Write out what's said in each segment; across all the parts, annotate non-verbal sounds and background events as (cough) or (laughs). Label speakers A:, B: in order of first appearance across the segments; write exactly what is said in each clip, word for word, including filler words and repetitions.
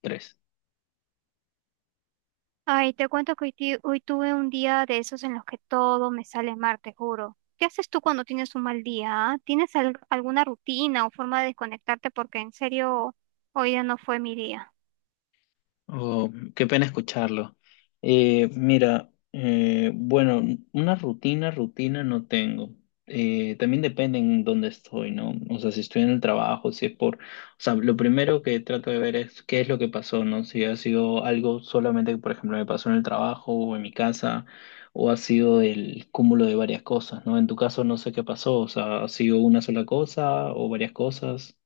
A: Tres.
B: Ay, te cuento que hoy, ti- hoy tuve un día de esos en los que todo me sale mal, te juro. ¿Qué haces tú cuando tienes un mal día? ¿ah? ¿Tienes al- alguna rutina o forma de desconectarte? Porque en serio, hoy ya no fue mi día.
A: Oh, qué pena escucharlo. Eh, mira, eh, bueno, una rutina, rutina no tengo. Eh, también depende en dónde estoy, ¿no? O sea, si estoy en el trabajo, si es por... O sea, lo primero que trato de ver es qué es lo que pasó, ¿no? Si ha sido algo solamente que, por ejemplo, me pasó en el trabajo o en mi casa, o ha sido el cúmulo de varias cosas, ¿no? En tu caso no sé qué pasó, o sea, ¿ha sido una sola cosa o varias cosas?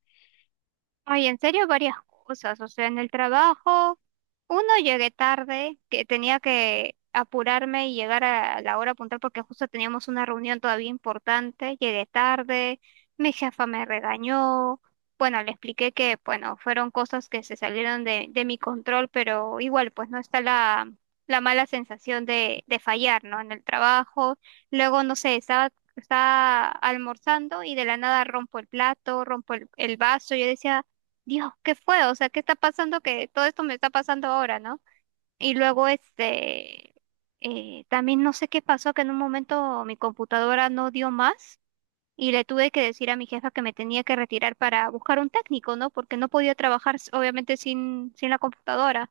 B: Ay, en serio, varias cosas. O sea, en el trabajo, uno llegué tarde, que tenía que apurarme y llegar a la hora puntual porque justo teníamos una reunión todavía importante. Llegué tarde, mi jefa me regañó. Bueno, le expliqué que, bueno, fueron cosas que se salieron de, de mi control, pero igual, pues no está la, la mala sensación de, de fallar, ¿no? En el trabajo. Luego, no sé, estaba, estaba almorzando y de la nada rompo el plato, rompo el el vaso. Yo decía, Dios, ¿qué fue? O sea, ¿qué está pasando? Que todo esto me está pasando ahora, ¿no? Y luego, este, eh, también no sé qué pasó, que en un momento mi computadora no dio más y le tuve que decir a mi jefa que me tenía que retirar para buscar un técnico, ¿no? Porque no podía trabajar, s- obviamente, sin, sin la computadora.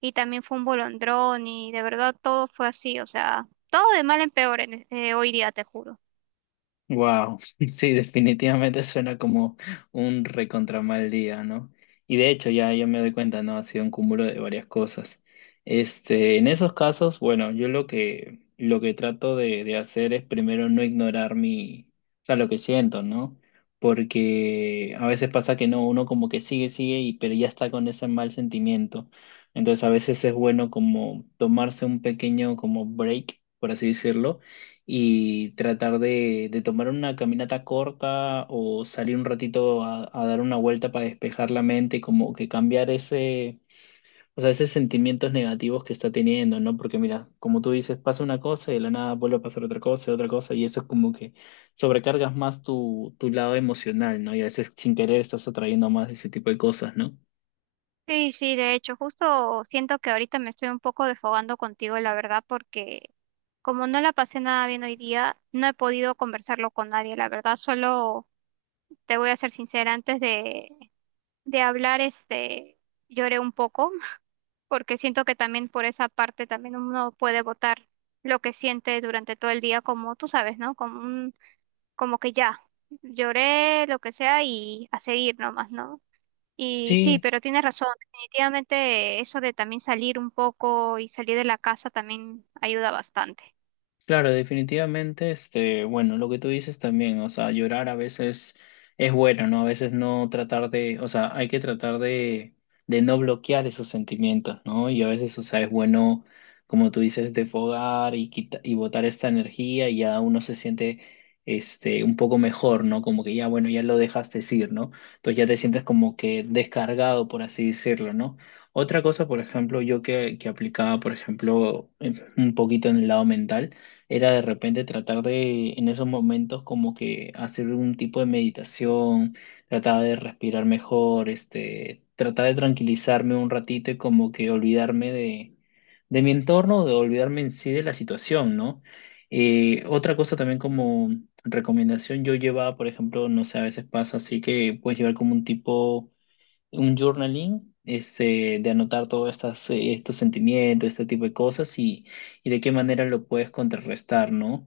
B: Y también fue un bolondrón y de verdad todo fue así, o sea, todo de mal en peor en, e- eh, hoy día, te juro.
A: Wow, (laughs) sí, definitivamente suena como un recontra mal día, ¿no? Y de hecho ya, ya me doy cuenta, ¿no? Ha sido un cúmulo de varias cosas. Este, en esos casos, bueno, yo lo que, lo que trato de, de hacer es primero no ignorar mi, o sea, lo que siento, ¿no? Porque a veces pasa que no, uno como que sigue, sigue, y, pero ya está con ese mal sentimiento. Entonces a veces es bueno como tomarse un pequeño como break, por así decirlo, y tratar de, de tomar una caminata corta o salir un ratito a, a dar una vuelta para despejar la mente, como que cambiar ese, o sea, esos sentimientos negativos que está teniendo, ¿no? Porque mira, como tú dices, pasa una cosa y de la nada vuelve a pasar otra cosa y otra cosa, y eso es como que sobrecargas más tu, tu lado emocional, ¿no? Y a veces sin querer estás atrayendo más ese tipo de cosas, ¿no?
B: Sí, sí, de hecho, justo siento que ahorita me estoy un poco desfogando contigo, la verdad, porque como no la pasé nada bien hoy día, no he podido conversarlo con nadie, la verdad, solo te voy a ser sincera, antes de, de hablar, este, lloré un poco, (laughs) porque siento que también por esa parte también uno puede votar lo que siente durante todo el día, como tú sabes, ¿no? Como un, como que ya, lloré, lo que sea, y a seguir nomás, ¿no? Y sí,
A: Sí.
B: pero tienes razón, definitivamente eso de también salir un poco y salir de la casa también ayuda bastante.
A: Claro, definitivamente, este, bueno, lo que tú dices también, o sea, llorar a veces es bueno, ¿no? A veces no tratar de, o sea, hay que tratar de, de no bloquear esos sentimientos, ¿no? Y a veces, o sea, es bueno, como tú dices, defogar y quita- y botar esta energía y ya uno se siente, este, un poco mejor, ¿no? Como que ya, bueno, ya lo dejaste ir, ¿no? Entonces ya te sientes como que descargado, por así decirlo, ¿no? Otra cosa, por ejemplo, yo que, que aplicaba, por ejemplo, en- un poquito en el lado mental, era de repente tratar de, en esos momentos, como que hacer un tipo de meditación, tratar de respirar mejor, este, tratar de tranquilizarme un ratito y como que olvidarme de, de mi entorno, de olvidarme en sí de la situación, ¿no? Eh, otra cosa también como recomendación, yo llevaba, por ejemplo, no sé, a veces pasa así que puedes llevar como un tipo un journaling este, de anotar todos estas, eh, estos sentimientos, este tipo de cosas y, y de qué manera lo puedes contrarrestar, ¿no?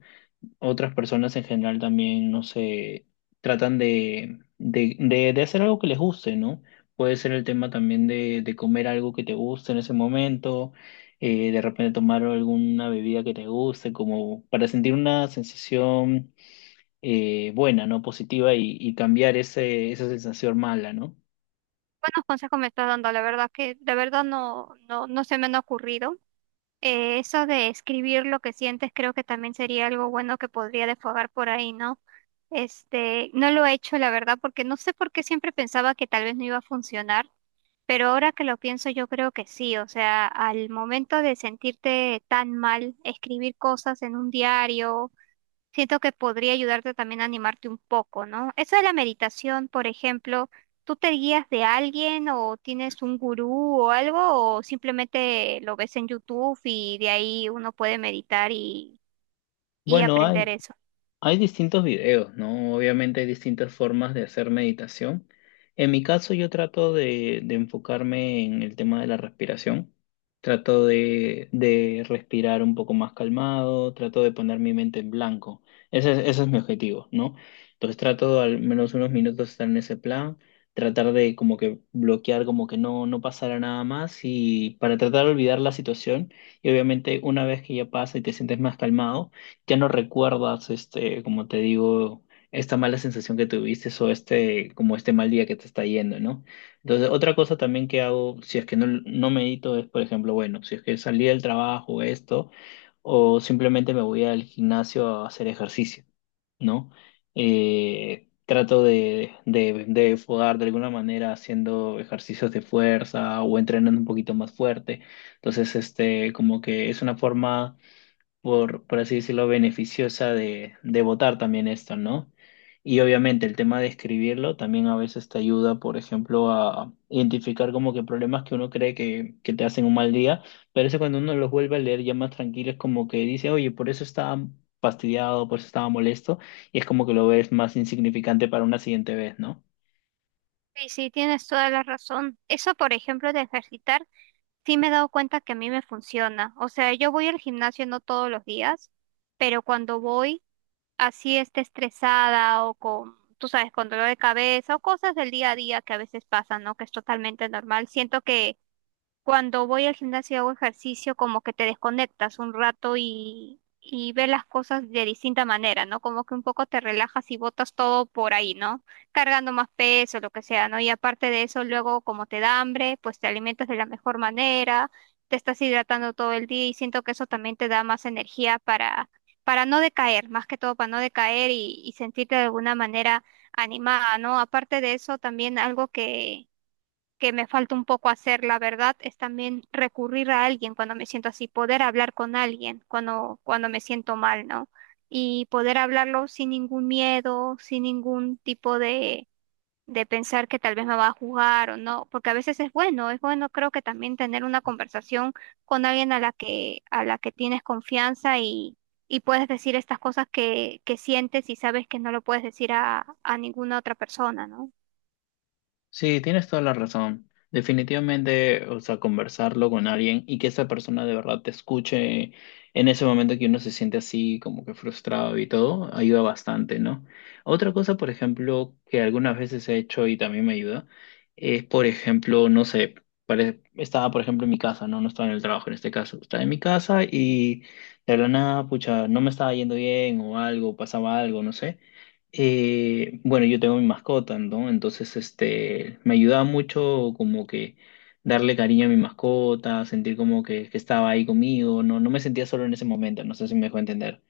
A: Otras personas en general también, no sé, tratan de, de, de, de hacer algo que les guste, ¿no? Puede ser el tema también de, de comer algo que te guste en ese momento, eh, de repente tomar alguna bebida que te guste, como para sentir una sensación eh, buena, ¿no? Positiva y, y cambiar ese, esa sensación mala, ¿no?
B: Buenos consejos me estás dando, la verdad que de verdad no, no, no se me han ocurrido. Eh, eso de escribir lo que sientes creo que también sería algo bueno que podría desfogar por ahí, ¿no? Este, no lo he hecho, la verdad, porque no sé por qué siempre pensaba que tal vez no iba a funcionar. Pero ahora que lo pienso, yo creo que sí, o sea, al momento de sentirte tan mal, escribir cosas en un diario siento que podría ayudarte también a animarte un poco, ¿no? Eso de la meditación, por ejemplo, ¿tú te guías de alguien o tienes un gurú o algo o simplemente lo ves en YouTube y de ahí uno puede meditar y, y
A: Bueno, hay
B: aprender eso?
A: Hay distintos videos, ¿no? Obviamente hay distintas formas de hacer meditación. En mi caso, yo trato de, de enfocarme en el tema de la respiración. Trato de, de respirar un poco más calmado, trato de poner mi mente en blanco. Ese es, ese es mi objetivo, ¿no? Entonces trato de al menos unos minutos estar en ese plan, tratar de como que bloquear, como que no, no pasara nada más y para tratar de olvidar la situación. Y obviamente una vez que ya pasa y te sientes más calmado, ya no recuerdas, este, como te digo, esta mala sensación que tuviste o este, como este mal día que te está yendo, ¿no? Entonces, otra cosa también que hago, si es que no, no medito, es, por ejemplo, bueno, si es que salí del trabajo, esto, o simplemente me voy al gimnasio a hacer ejercicio, ¿no? Eh, trato de, de, de fogar de alguna manera haciendo ejercicios de fuerza o entrenando un poquito más fuerte. Entonces, este, como que es una forma por, por así decirlo, beneficiosa de, de votar también esto, ¿no? Y obviamente el tema de escribirlo también a veces te ayuda, por ejemplo, a identificar como que problemas que uno cree que, que te hacen un mal día, pero eso cuando uno los vuelve a leer ya más tranquilo es como que dice, oye, por eso estaba fastidiado, por eso estaba molesto, y es como que lo ves más insignificante para una siguiente vez, ¿no?
B: Sí, sí, tienes toda la razón. Eso, por ejemplo, de ejercitar, sí me he dado cuenta que a mí me funciona. O sea, yo voy al gimnasio no todos los días, pero cuando voy... así esté estresada o con, tú sabes, con dolor de cabeza o cosas del día a día que a veces pasan, ¿no? Que es totalmente normal. Siento que cuando voy al gimnasio y hago ejercicio, como que te desconectas un rato y, y ves las cosas de distinta manera, ¿no? Como que un poco te relajas y botas todo por ahí, ¿no? Cargando más peso, lo que sea, ¿no? Y aparte de eso, luego como te da hambre, pues te alimentas de la mejor manera, te estás hidratando todo el día y siento que eso también te da más energía para, para no decaer, más que todo para no decaer y, y sentirte de alguna manera animada, ¿no? Aparte de eso, también algo que que me falta un poco hacer, la verdad, es también recurrir a alguien cuando me siento así, poder hablar con alguien cuando, cuando me siento mal, ¿no? Y poder hablarlo sin ningún miedo, sin ningún tipo de, de pensar que tal vez me va a juzgar o no, porque a veces es bueno, es bueno creo que también tener una conversación con alguien a la que, a la que tienes confianza y, y puedes decir estas cosas que, que sientes y sabes que no lo puedes decir a, a ninguna otra persona, ¿no?
A: Sí, tienes toda la razón. Definitivamente, o sea, conversarlo con alguien y que esa persona de verdad te escuche en ese momento que uno se siente así como que frustrado y todo, ayuda bastante, ¿no? Otra cosa, por ejemplo, que algunas veces he hecho y también me ayuda, es, por ejemplo, no sé, pare- estaba, por ejemplo, en mi casa, ¿no? No estaba en el trabajo en este caso, estaba en mi casa y de la nada, pucha, no me estaba yendo bien o algo, pasaba algo, no sé. Eh, bueno, yo tengo mi mascota, ¿no? Entonces, este, me ayudaba mucho como que darle cariño a mi mascota, sentir como que, que estaba ahí conmigo, no, no me sentía solo en ese momento, no sé si me dejó entender.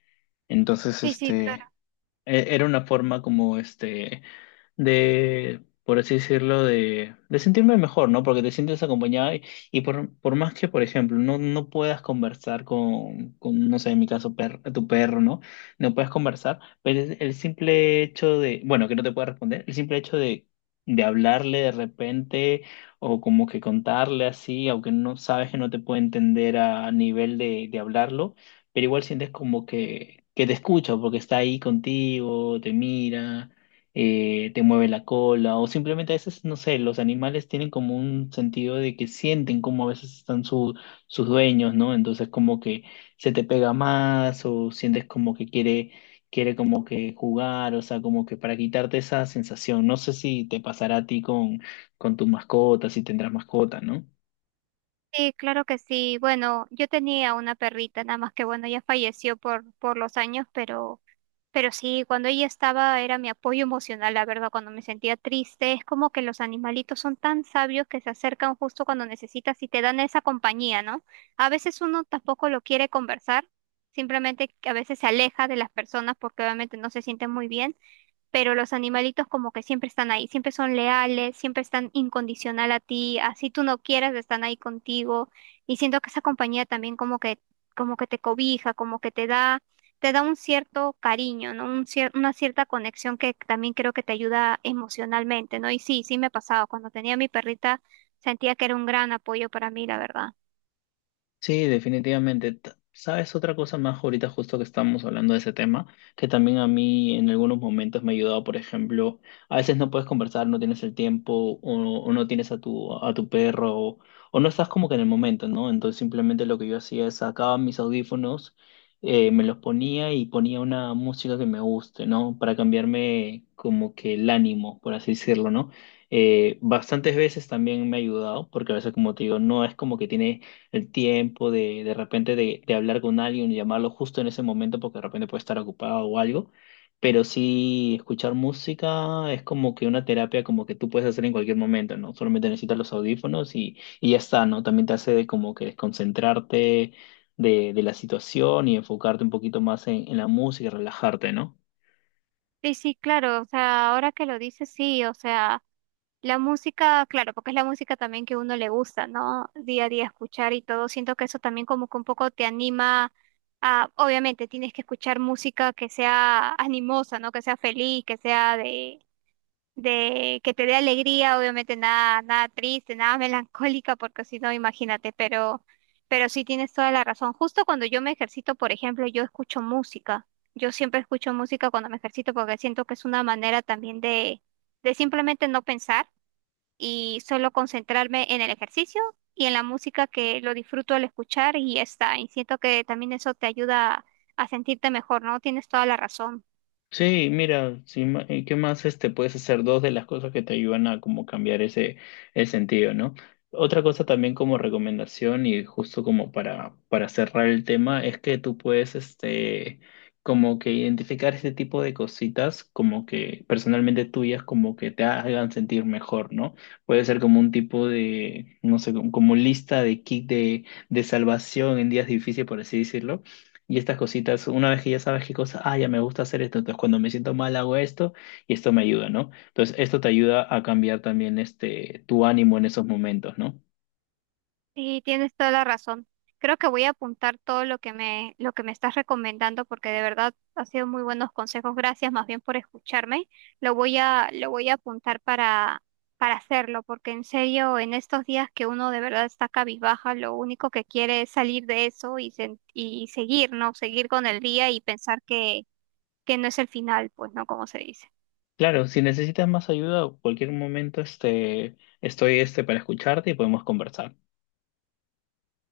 A: Entonces,
B: Sí, sí,
A: este, e- era una forma como este de, por así decirlo, de, de sentirme mejor, ¿no? Porque te sientes acompañado y, y por, por más que, por ejemplo, no, no puedas conversar con, con, no sé, en mi caso, per- tu perro, ¿no? No puedes conversar, pero es el simple hecho de, bueno, que no te pueda responder, el simple hecho de, de hablarle de repente o como que contarle así, aunque no sabes que no te puede entender a nivel de, de hablarlo, pero igual sientes como que, que te escucha porque está ahí contigo, te mira, eh, te mueve la cola, o simplemente a veces, no sé, los animales tienen como un sentido de que sienten como a veces están su- sus dueños, ¿no? Entonces como que se te pega más o sientes como que quiere, quiere como que jugar, o sea, como que para quitarte esa sensación. No sé si te pasará a ti con, con tu mascota, si tendrás mascota, ¿no?
B: sí, claro que sí. Bueno, yo tenía una perrita, nada más que bueno, ya falleció por, por los años, pero, pero sí, cuando ella estaba era mi apoyo emocional, la verdad, cuando me sentía triste. Es como que los animalitos son tan sabios que se acercan justo cuando necesitas y te dan esa compañía, ¿no? A veces uno tampoco lo quiere conversar, simplemente que a veces se aleja de las personas porque obviamente no se sienten muy bien, pero los animalitos como que siempre están ahí, siempre son leales, siempre están incondicional a ti, así tú no quieras, están ahí contigo. Y siento que esa compañía también como que, como que te cobija, como que te da, te da un cierto cariño, ¿no? Un cier- una cierta conexión que también creo que te ayuda emocionalmente, ¿no? Y sí, sí me ha pasado. Cuando tenía a mi perrita, sentía que era un gran apoyo para mí, la verdad.
A: Sí, definitivamente. T- ¿Sabes otra cosa más ahorita justo que estamos hablando de ese tema? Que también a mí en algunos momentos me ha ayudado, por ejemplo, a veces no puedes conversar, no tienes el tiempo o, o no tienes a tu, a tu perro o, o no estás como que en el momento, ¿no? Entonces simplemente lo que yo hacía es sacaba mis audífonos, eh, me los ponía y ponía una música que me guste, ¿no? Para cambiarme como que el ánimo, por así decirlo, ¿no? Eh, bastantes veces también me ha ayudado, porque a veces, como te digo, no es como que tiene el tiempo de, de repente de, de hablar con alguien y llamarlo justo en ese momento porque de repente puede estar ocupado o algo. Pero sí, escuchar música es como que una terapia como que tú puedes hacer en cualquier momento, ¿no? Solamente necesitas los audífonos y, y ya está, ¿no? También te hace de como que desconcentrarte de, de la situación y enfocarte un poquito más en, en la música y relajarte, ¿no?
B: Sí, sí, claro, o sea, ahora que lo dices, sí, o sea. La música, claro, porque es la música también que uno le gusta, ¿no? Día a día escuchar y todo. Siento que eso también como que un poco te anima a, obviamente, tienes que escuchar música que sea animosa, ¿no? Que sea feliz, que sea de, de que te dé alegría, obviamente nada, nada triste, nada (laughs) melancólica, porque si no, imagínate, pero, pero sí tienes toda la razón. Justo cuando yo me ejercito, por ejemplo, yo escucho música. Yo siempre escucho música cuando me ejercito porque siento que es una manera también de, de simplemente no pensar y solo concentrarme en el ejercicio y en la música que lo disfruto al escuchar y ya está. Y siento que también eso te ayuda a sentirte mejor, ¿no? Tienes toda la razón.
A: Sí, mira, sí, ma- eh, ¿qué más este, puedes hacer? Dos de las cosas que te ayudan a como cambiar ese, el sentido, ¿no? Otra cosa también como recomendación y justo como para, para cerrar el tema es que tú puedes este, como que identificar ese tipo de cositas como que personalmente tuyas como que te hagan sentir mejor, ¿no? Puede ser como un tipo de, no sé, como como lista de kit de, de salvación en días difíciles, por así decirlo, y estas cositas, una vez que ya sabes qué cosas, ah, ya me gusta hacer esto, entonces cuando me siento mal hago esto y esto me ayuda, ¿no? Entonces esto te ayuda a cambiar también este, tu ánimo en esos momentos, ¿no?
B: Sí, tienes toda la razón. Creo que voy a apuntar todo lo que me, lo que me estás recomendando porque de verdad ha sido muy buenos consejos. Gracias más bien por escucharme. Lo voy a, lo voy a apuntar para, para hacerlo porque en serio, en estos días que uno de verdad está cabizbaja, lo único que quiere es salir de eso y, sen- y seguir, ¿no? Seguir con el día y pensar que, que no es el final, pues, ¿no? Como se dice.
A: Claro, si necesitas más ayuda o cualquier momento, este, estoy este, para escucharte y podemos conversar.